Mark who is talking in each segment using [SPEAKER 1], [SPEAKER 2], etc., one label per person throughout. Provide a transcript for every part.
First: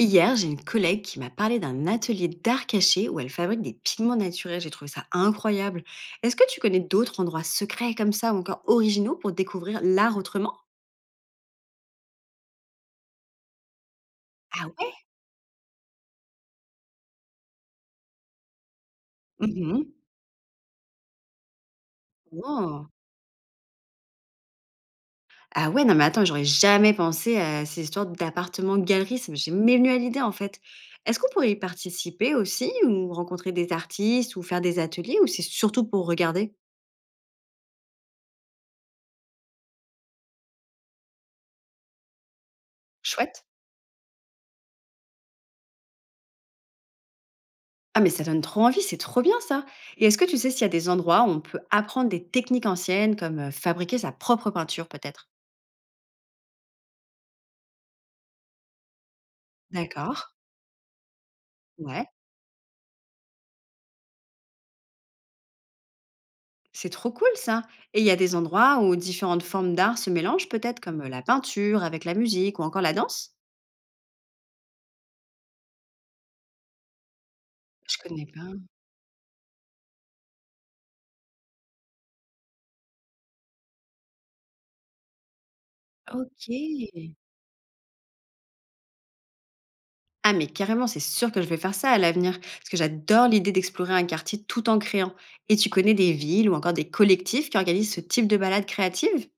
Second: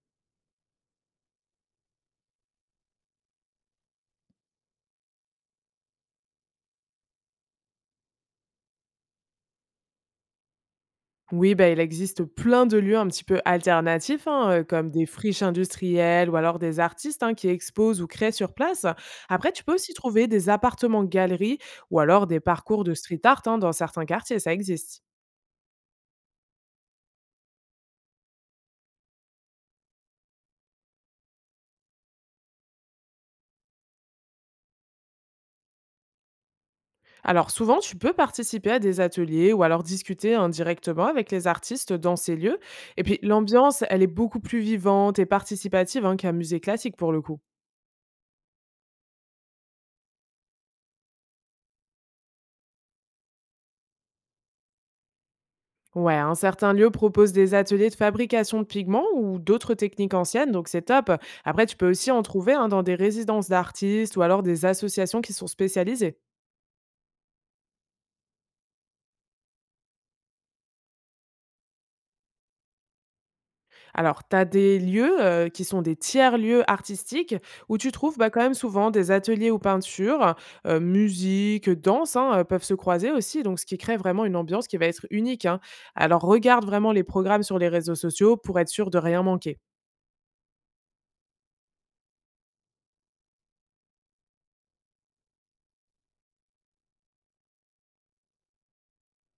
[SPEAKER 1] Hier, j'ai une collègue qui m'a parlé d'un atelier d'art caché où elle fabrique des pigments naturels. J'ai trouvé ça incroyable. Est-ce que tu connais d'autres endroits secrets comme ça ou encore originaux pour découvrir l'art autrement?
[SPEAKER 2] Oui, bah, il existe plein de lieux un petit peu alternatifs, hein,
[SPEAKER 1] Ah
[SPEAKER 2] comme
[SPEAKER 1] ouais.
[SPEAKER 2] des friches industrielles ou alors des artistes, hein, qui exposent ou créent sur place. Après, tu peux aussi
[SPEAKER 1] Mhm.
[SPEAKER 2] trouver des appartements-galeries ou alors des parcours
[SPEAKER 1] Oh.
[SPEAKER 2] de street art, hein, dans certains quartiers, ça existe.
[SPEAKER 1] Ah ouais, non mais attends, j'aurais jamais pensé à ces histoires d'appartements-galeries. Ça m'est jamais venu à l'idée en fait. Est-ce qu'on pourrait y participer aussi ou rencontrer des artistes ou faire des ateliers ou c'est surtout pour regarder?
[SPEAKER 2] Alors souvent, tu peux participer à des ateliers ou alors discuter indirectement avec les artistes dans ces lieux. Et puis
[SPEAKER 1] Chouette.
[SPEAKER 2] l'ambiance, elle est beaucoup plus vivante et participative, hein, qu'un musée classique pour le coup.
[SPEAKER 1] Ah mais ça donne trop envie, c'est trop bien ça. Et est-ce que tu sais s'il y a des endroits où on peut apprendre des techniques anciennes comme fabriquer sa propre peinture peut-être?
[SPEAKER 2] Ouais, un certain lieu propose des ateliers de fabrication de pigments ou d'autres techniques
[SPEAKER 1] D'accord.
[SPEAKER 2] anciennes, donc c'est top. Après, tu peux
[SPEAKER 1] Ouais.
[SPEAKER 2] aussi en trouver hein, dans des résidences d'artistes ou alors des associations qui sont spécialisées.
[SPEAKER 1] C'est trop cool ça. Et il y a des endroits où différentes formes d'art se mélangent peut-être comme la peinture avec la musique ou encore la danse?
[SPEAKER 2] Alors, tu as des lieux qui sont des tiers-lieux artistiques où tu
[SPEAKER 1] Je
[SPEAKER 2] trouves
[SPEAKER 1] connais
[SPEAKER 2] bah, quand
[SPEAKER 1] pas.
[SPEAKER 2] même souvent des ateliers ou peintures, musique, danse hein, peuvent se croiser aussi, donc ce qui crée vraiment une ambiance qui va être unique, hein. Alors,
[SPEAKER 1] Ok.
[SPEAKER 2] regarde vraiment les programmes sur les réseaux sociaux pour être sûr de rien manquer.
[SPEAKER 1] Ah mais carrément, c'est sûr que je vais faire ça à l'avenir parce que j'adore l'idée d'explorer un quartier tout en créant. Et tu connais des villes ou encore des collectifs qui organisent ce type de balade créative?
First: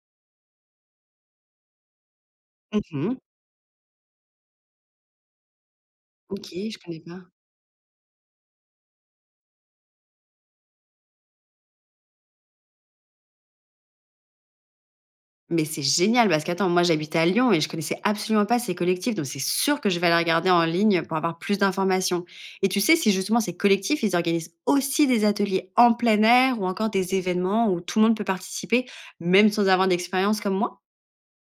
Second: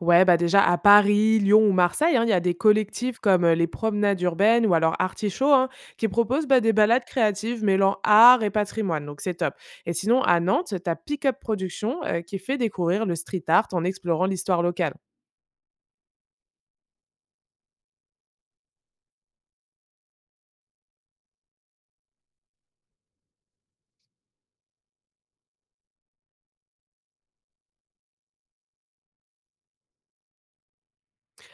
[SPEAKER 2] Ouais, bah, déjà à Paris, Lyon ou Marseille, hein, il y a des
[SPEAKER 1] Mhm.
[SPEAKER 2] collectifs comme les Promenades urbaines ou alors Artichaut hein, qui proposent
[SPEAKER 1] Ok,
[SPEAKER 2] bah, des
[SPEAKER 1] je connais
[SPEAKER 2] balades
[SPEAKER 1] pas.
[SPEAKER 2] créatives mêlant art et patrimoine. Donc c'est top. Et sinon, à Nantes, tu as Pick Up Production qui fait découvrir le street art en explorant l'histoire locale.
[SPEAKER 1] Mais c'est génial parce qu'attends, moi j'habitais à Lyon et je connaissais absolument pas ces collectifs, donc c'est sûr que je vais aller regarder en ligne pour avoir plus d'informations. Et tu sais si justement ces collectifs, ils organisent aussi des ateliers en plein air ou encore des événements où tout le monde peut participer, même sans avoir d'expérience comme moi.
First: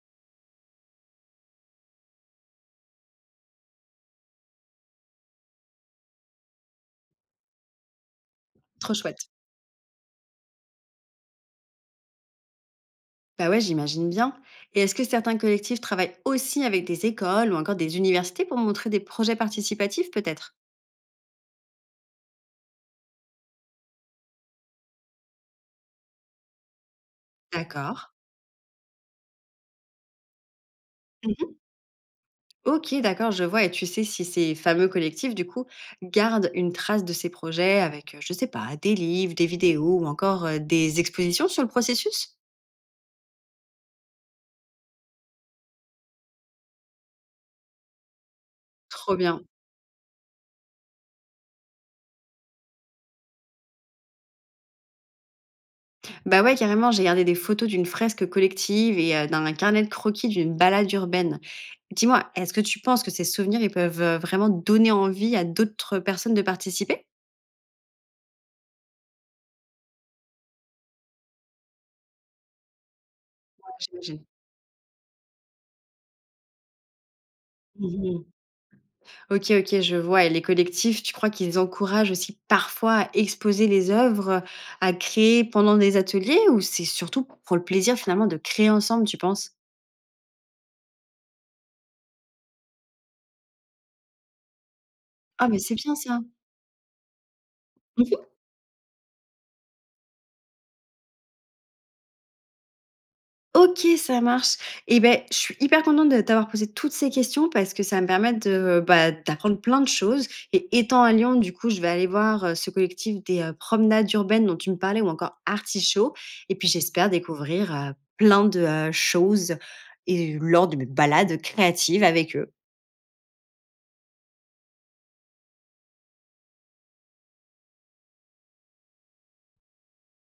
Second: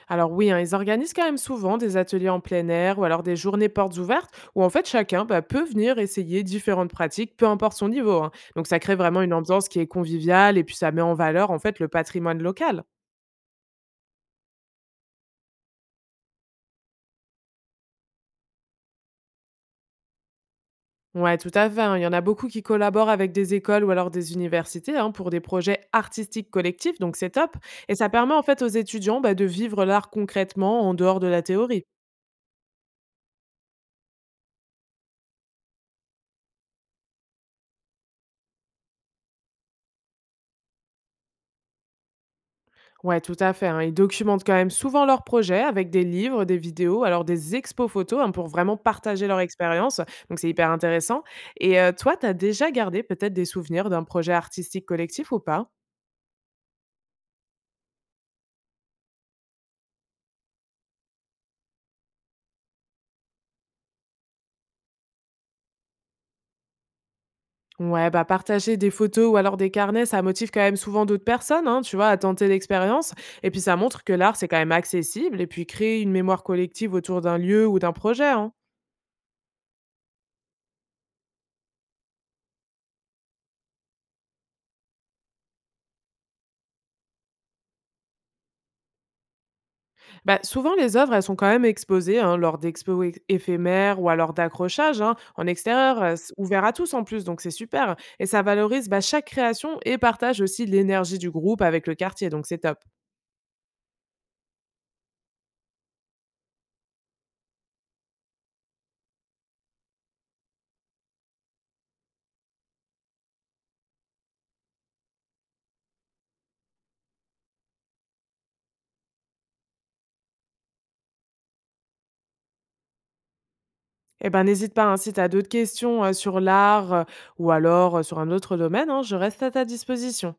[SPEAKER 2] Alors oui, hein, ils organisent quand même souvent des ateliers en plein air ou alors des journées portes ouvertes où en fait chacun bah, peut venir essayer différentes pratiques, peu importe son niveau, hein. Donc ça
[SPEAKER 1] Trop
[SPEAKER 2] crée vraiment
[SPEAKER 1] chouette.
[SPEAKER 2] une ambiance qui est conviviale et puis ça met en valeur en fait le patrimoine local.
[SPEAKER 1] Bah ouais, j'imagine bien. Et est-ce que certains collectifs travaillent aussi avec des écoles ou encore des universités pour montrer des projets participatifs peut-être?
[SPEAKER 2] Ouais, tout à fait, hein. Il y en a beaucoup qui collaborent avec des écoles ou alors des universités hein, pour des projets artistiques collectifs, donc c'est top. Et
[SPEAKER 1] D'accord.
[SPEAKER 2] ça permet en fait aux étudiants bah, de vivre l'art concrètement en dehors de la théorie.
[SPEAKER 1] OK, d'accord, je vois et tu sais si ces fameux collectifs, du coup, gardent une trace de ces projets avec, je sais pas, des livres, des vidéos ou encore, des expositions sur le processus?
[SPEAKER 2] Ouais, tout à fait, hein. Ils documentent quand même souvent leurs projets avec des livres, des vidéos, alors des expos photos hein, pour vraiment
[SPEAKER 1] Trop
[SPEAKER 2] partager leur
[SPEAKER 1] bien.
[SPEAKER 2] expérience. Donc c'est hyper intéressant. Et toi, tu as déjà gardé peut-être des souvenirs d'un projet artistique collectif ou pas?
[SPEAKER 1] Bah, ouais, carrément, j'ai regardé des photos d'une fresque collective et d'un carnet de croquis d'une balade urbaine. Dis-moi, est-ce que tu penses que ces souvenirs, ils peuvent, vraiment donner envie à d'autres personnes de participer?
[SPEAKER 2] Ouais, bah partager des photos ou alors des carnets, ça motive quand même souvent d'autres personnes, hein, tu vois, à tenter l'expérience. Et puis
[SPEAKER 1] Ouais,
[SPEAKER 2] ça montre que
[SPEAKER 1] j'imagine.
[SPEAKER 2] l'art, c'est quand même accessible et puis créer une mémoire collective autour d'un lieu ou d'un
[SPEAKER 1] Mmh.
[SPEAKER 2] projet, hein.
[SPEAKER 1] OK, OK, je vois et les collectifs, tu crois qu'ils encouragent aussi parfois à exposer les œuvres, à créer pendant des ateliers ou c'est surtout pour le plaisir finalement de créer ensemble, tu penses?
[SPEAKER 2] Bah, souvent, les œuvres, elles sont quand même exposées hein, lors d'expos éphémères ou alors d'accrochages hein, en
[SPEAKER 1] Ah mais c'est bien
[SPEAKER 2] extérieur,
[SPEAKER 1] ça.
[SPEAKER 2] ouvert à tous en plus, donc c'est super.
[SPEAKER 1] Mmh.
[SPEAKER 2] Et ça valorise bah, chaque création et partage aussi l'énergie du groupe avec le quartier, donc c'est top.
[SPEAKER 1] OK, ça marche. Et ben, je suis hyper contente de t'avoir posé toutes ces questions parce que ça me permet de, bah, d'apprendre plein de choses et étant à Lyon, du coup, je vais aller voir, ce collectif des, promenades urbaines dont tu me parlais ou encore Artichaut et puis j'espère découvrir, plein de, choses et lors de mes balades créatives avec eux.
[SPEAKER 2] Eh ben, n'hésite pas, hein, si tu as d'autres questions sur l'art ou alors sur un autre domaine, hein, je reste à ta disposition.